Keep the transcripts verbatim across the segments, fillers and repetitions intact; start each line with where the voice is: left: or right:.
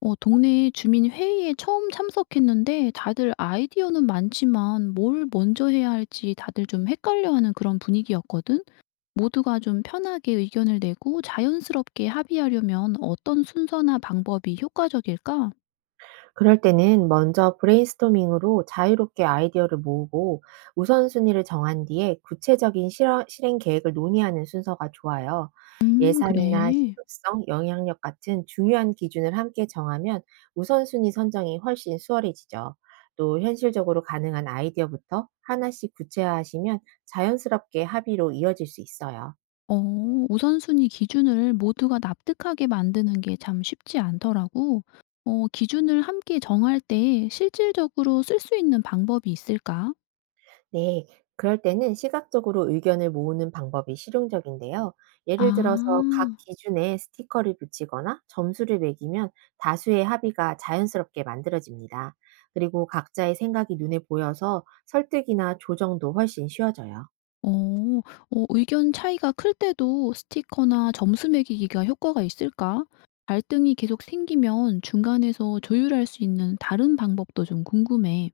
left: 어, 동네 주민 회의에 처음 참석했는데 다들 아이디어는 많지만 뭘 먼저 해야 할지 다들 좀 헷갈려하는 그런 분위기였거든. 모두가 좀 편하게 의견을 내고 자연스럽게 합의하려면 어떤 순서나 방법이 효과적일까?
right: 그럴 때는 먼저 브레인스토밍으로 자유롭게 아이디어를 모으고 우선순위를 정한 뒤에 구체적인 실어, 실행 계획을 논의하는 순서가 좋아요.
left: 음,
right: 예산이나
left: 그래.
right: 시급성, 영향력 같은 중요한 기준을 함께 정하면 우선순위 선정이 훨씬 수월해지죠. 또 현실적으로 가능한 아이디어부터 하나씩 구체화하시면 자연스럽게 합의로 이어질 수 있어요.
left: 어, 우선순위 기준을 모두가 납득하게 만드는 게 참 쉽지 않더라고. 어, 기준을 함께 정할 때 실질적으로 쓸 수 있는 방법이 있을까?
right: 네, 그럴 때는 시각적으로 의견을 모으는 방법이 실용적인데요. 예를
left: 아.
right: 들어서 각 기준에 스티커를 붙이거나 점수를 매기면 다수의 합의가 자연스럽게 만들어집니다. 그리고 각자의 생각이 눈에 보여서 설득이나 조정도 훨씬 쉬워져요.
left: 어. 어 의견 차이가 클 때도 스티커나 점수 매기기가 효과가 있을까? 갈등이 계속 생기면 중간에서 조율할 수 있는 다른 방법도 좀 궁금해.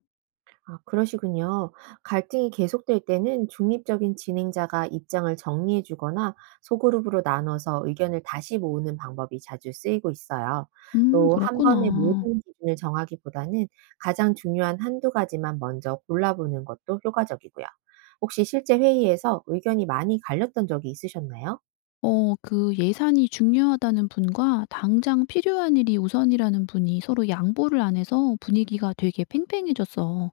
right: 아, 그러시군요. 갈등이 계속될 때는 중립적인 진행자가 입장을 정리해주거나 소그룹으로 나눠서 의견을 다시 모으는 방법이 자주 쓰이고 있어요.
left: 음,
right: 또 한 번에
left: 그렇구나.
right: 모든 기준을 정하기보다는 가장 중요한 한두 가지만 먼저 골라보는 것도 효과적이고요. 혹시 실제 회의에서 의견이 많이 갈렸던 적이 있으셨나요?
left: 어 그 예산이 중요하다는 분과 당장 필요한 일이 우선이라는 분이 서로 양보를 안 해서 분위기가 되게 팽팽해졌어.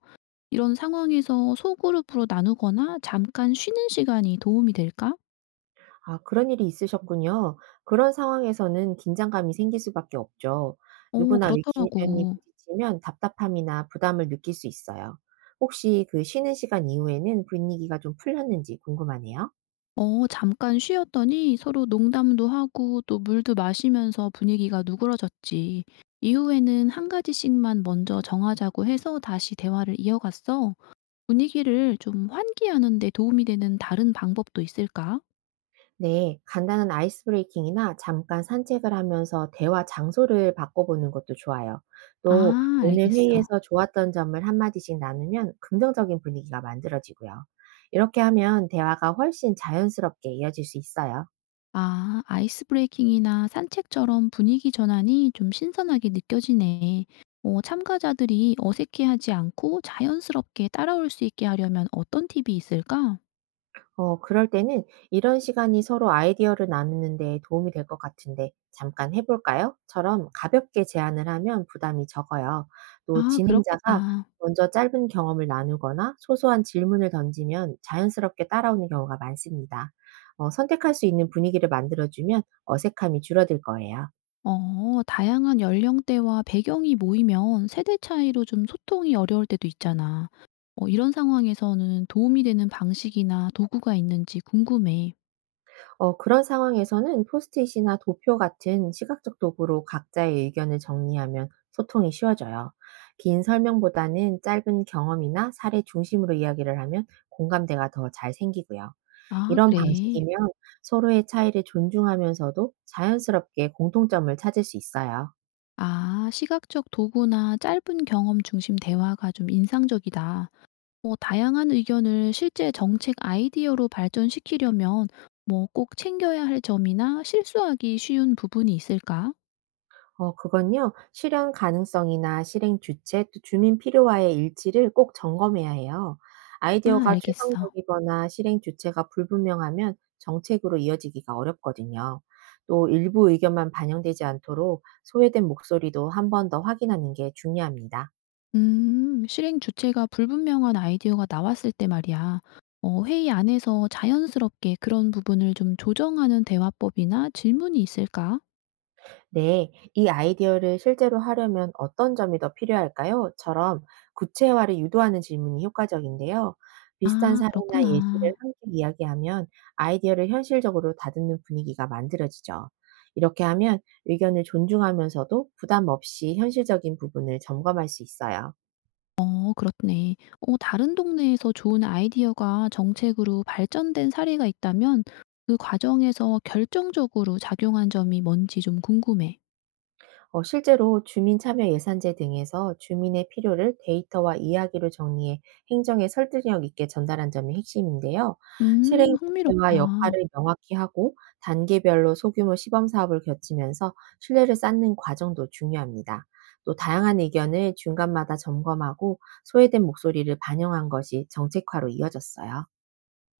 left: 이런 상황에서 소그룹으로 나누거나 잠깐 쉬는 시간이 도움이 될까?
right: 아 그런 일이 있으셨군요. 그런 상황에서는 긴장감이 생길 수밖에 없죠.
left: 어,
right: 누구나 의견이
left: 그렇더라고.
right: 부딪히면 답답함이나 부담을 느낄 수 있어요. 혹시 그 쉬는 시간 이후에는 분위기가 좀 풀렸는지 궁금하네요.
left: 어 잠깐 쉬었더니 서로 농담도 하고 또 물도 마시면서 분위기가 누그러졌지. 이후에는 한 가지씩만 먼저 정하자고 해서 다시 대화를 이어갔어. 분위기를 좀 환기하는 데 도움이 되는 다른 방법도 있을까?
right: 네, 간단한 아이스 브레이킹이나 잠깐 산책을 하면서 대화 장소를 바꿔보는 것도 좋아요. 또
left: 아,
right: 오늘
left: 알겠어.
right: 회의에서 좋았던 점을 한마디씩 나누면 긍정적인 분위기가 만들어지고요. 이렇게 하면 대화가 훨씬 자연스럽게 이어질 수 있어요.
left: 아, 아이스 브레이킹이나 산책처럼 분위기 전환이 좀 신선하게 느껴지네. 어, 참가자들이 어색해하지 않고 자연스럽게 따라올 수 있게 하려면 어떤 팁이 있을까?
right: 어, 그럴 때는 이런 시간이 서로 아이디어를 나누는 데 도움이 될 것 같은데 잠깐 해볼까요? 처럼 가볍게 제안을 하면 부담이 적어요. 또
left: 아,
right: 진행자가
left: 그렇겠다.
right: 먼저 짧은 경험을 나누거나 소소한 질문을 던지면 자연스럽게 따라오는 경우가 많습니다. 어, 선택할 수 있는 분위기를 만들어주면 어색함이 줄어들 거예요.
left: 어, 다양한 연령대와 배경이 모이면 세대 차이로 좀 소통이 어려울 때도 있잖아. 어, 이런 상황에서는 도움이 되는 방식이나 도구가 있는지 궁금해.
right: 어 그런 상황에서는 포스트잇이나 도표 같은 시각적 도구로 각자의 의견을 정리하면 소통이 쉬워져요. 긴 설명보다는 짧은 경험이나 사례 중심으로 이야기를 하면 공감대가 더 잘 생기고요.
left: 아,
right: 이런
left: 그래.
right: 방식이면 서로의 차이를 존중하면서도 자연스럽게 공통점을 찾을 수 있어요.
left: 아, 시각적 도구나 짧은 경험 중심 대화가 좀 인상적이다. 뭐 다양한 의견을 실제 정책 아이디어로 발전시키려면 뭐 꼭 챙겨야 할 점이나 실수하기 쉬운 부분이 있을까?
right: 어 그건요. 실현 가능성이나 실행 주체 또 주민 필요와의 일치를 꼭 점검해야 해요.
left: 아,
right: 아이디어가
left: 알겠어.
right: 추상적이거나 실행 주체가 불분명하면 정책으로 이어지기가 어렵거든요. 또 일부 의견만 반영되지 않도록 소외된 목소리도 한 번 더 확인하는 게 중요합니다.
left: 음, 실행 주체가 불분명한 아이디어가 나왔을 때 말이야. 어, 회의 안에서 자연스럽게 그런 부분을 좀 조정하는 대화법이나 질문이 있을까?
right: 네, "이 아이디어를 실제로 하려면 어떤 점이 더 필요할까요? 처럼 구체화를 유도하는 질문이 효과적인데요. 비슷한
left: 아,
right: 사례나 예시를
left: 그렇구나.
right: 함께 이야기하면 아이디어를 현실적으로 다듬는 분위기가 만들어지죠. 이렇게 하면 의견을 존중하면서도 부담 없이 현실적인 부분을 점검할 수 있어요.
left: 어, 그렇네. 어, 다른 동네에서 좋은 아이디어가 정책으로 발전된 사례가 있다면 그 과정에서 결정적으로 작용한 점이 뭔지 좀 궁금해.
right: 어, 실제로 주민참여예산제 등에서 주민의 필요를 데이터와 이야기로 정리해 행정에 설득력 있게 전달한 점이 핵심인데요.
left: 음,
right: 실행
left: 흥미롭다.
right: 주체와 역할을 명확히 하고 단계별로 소규모 시범 사업을 겹치면서 신뢰를 쌓는 과정도 중요합니다. 또 다양한 의견을 중간마다 점검하고 소외된 목소리를 반영한 것이 정책화로 이어졌어요.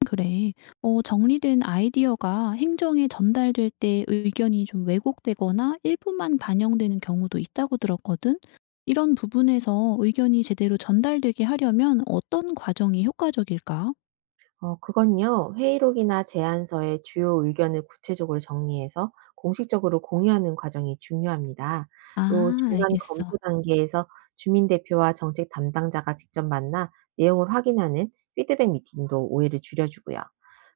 left: 그래. 어 정리된 아이디어가 행정에 전달될 때 의견이 좀 왜곡되거나 일부만 반영되는 경우도 있다고 들었거든. 이런 부분에서 의견이 제대로 전달되게 하려면 어떤 과정이 효과적일까?
right: 어 그건요. 회의록이나 제안서의 주요 의견을 구체적으로 정리해서 공식적으로 공유하는 과정이 중요합니다. 또
left: 아,
right: 중간 검토
left: 알겠어.
right: 단계에서 주민 대표와 정책 담당자가 직접 만나 내용을 확인하는 피드백 미팅도 오해를 줄여주고요.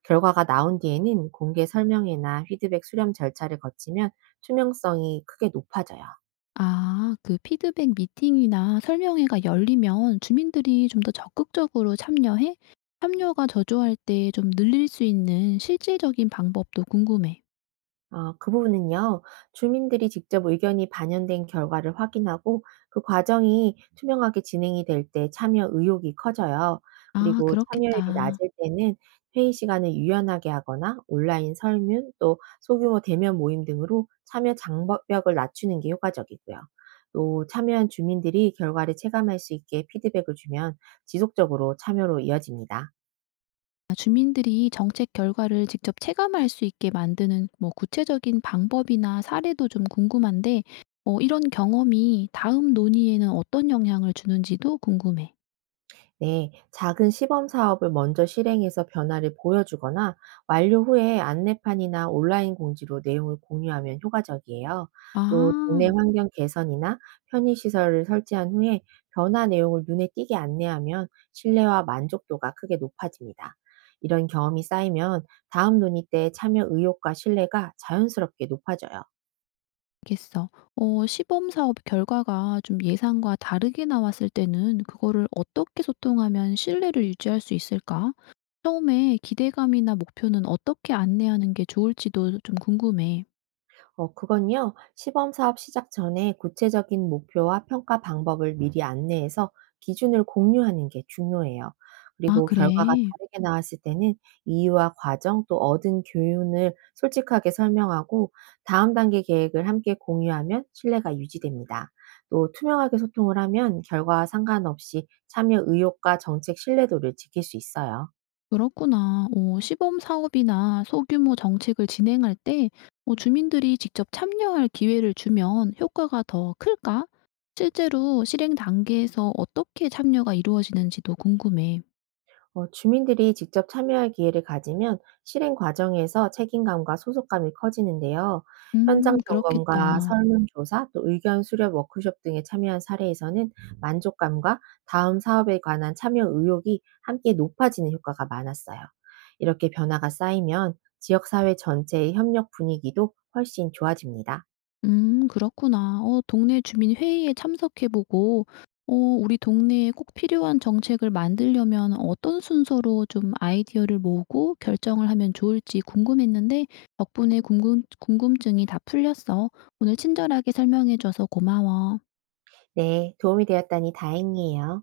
right: 결과가 나온 뒤에는 공개 설명회나 피드백 수렴 절차를 거치면 투명성이 크게 높아져요.
left: 아, 그 피드백 미팅이나 설명회가 열리면 주민들이 좀 더 적극적으로 참여해? 참여가 저조할 때 좀 늘릴 수 있는 실질적인 방법도 궁금해.
right: 어, 그 부분은요, 주민들이 직접 의견이 반영된 결과를 확인하고 그 과정이 투명하게 진행이 될 때 참여 의욕이 커져요.
left: 아,
right: 그리고 참여율이
left: 그렇겠다.
right: 낮을 때는 회의 시간을 유연하게 하거나 온라인 설문 또 소규모 대면 모임 등으로 참여 장벽을 낮추는 게 효과적이고요. 또 참여한 주민들이 결과를 체감할 수 있게 피드백을 주면 지속적으로 참여로 이어집니다.
left: 주민들이 정책 결과를 직접 체감할 수 있게 만드는 뭐 구체적인 방법이나 사례도 좀 궁금한데, 어, 이런 경험이 다음 논의에는 어떤 영향을 주는지도 궁금해.
right: 네, 작은 시범 사업을 먼저 실행해서 변화를 보여주거나 완료 후에 안내판이나 온라인 공지로 내용을 공유하면 효과적이에요. 또 동네
left: 아,
right: 환경 개선이나 편의시설을 설치한 후에 변화 내용을 눈에 띄게 안내하면 신뢰와 만족도가 크게 높아집니다. 이런 경험이 쌓이면 다음 논의 때 참여 의욕과 신뢰가 자연스럽게 높아져요.
left: 알겠어. 어, 시범 사업 결과가 좀 예상과 다르게 나왔을 때는 그거를 어떻게 소통하면 신뢰를 유지할 수 있을까? 처음에 기대감이나 목표는 어떻게 안내하는 게 좋을지도 좀 궁금해.
right: 어, 그건요, 시범 사업 시작 전에 구체적인 목표와 평가 방법을 미리 안내해서 기준을 공유하는 게 중요해요.
left: 아,
right: 그리고 결과가
left: 그래.
right: 다르게 나왔을 때는 이유와 과정 또 얻은 교훈을 솔직하게 설명하고 다음 단계 계획을 함께 공유하면 신뢰가 유지됩니다. 또 투명하게 소통을 하면 결과와 상관없이 참여 의욕과 정책 신뢰도를 지킬 수 있어요.
left: 그렇구나. 어 시범 사업이나 소규모 정책을 진행할 때 어 주민들이 직접 참여할 기회를 주면 효과가 더 클까? 실제로 실행 단계에서 어떻게 참여가 이루어지는지도 궁금해.
right: 어, 주민들이 직접 참여할 기회를 가지면 실행 과정에서 책임감과 소속감이 커지는데요. 현장
left: 음,
right: 음. 점검과
left: 그렇겠다.
right: 설문조사, 또 의견 수렴 워크숍 등에 참여한 사례에서는 만족감과 다음 사업에 관한 참여 의욕이 함께 높아지는 효과가 많았어요. 이렇게 변화가 쌓이면 지역사회 전체의 협력 분위기도 훨씬 좋아집니다.
left: 음, 그렇구나. 어 동네 주민 회의에 참석해 보고 어 우리 동네에 꼭 필요한 정책을 만들려면 어떤 순서로 좀 아이디어를 모으고 결정을 하면 좋을지 궁금했는데 덕분에 궁금 궁금증이 다 풀렸어. 오늘 친절하게 설명해 줘서 고마워.
right: 네, 도움이 되었다니 다행이에요.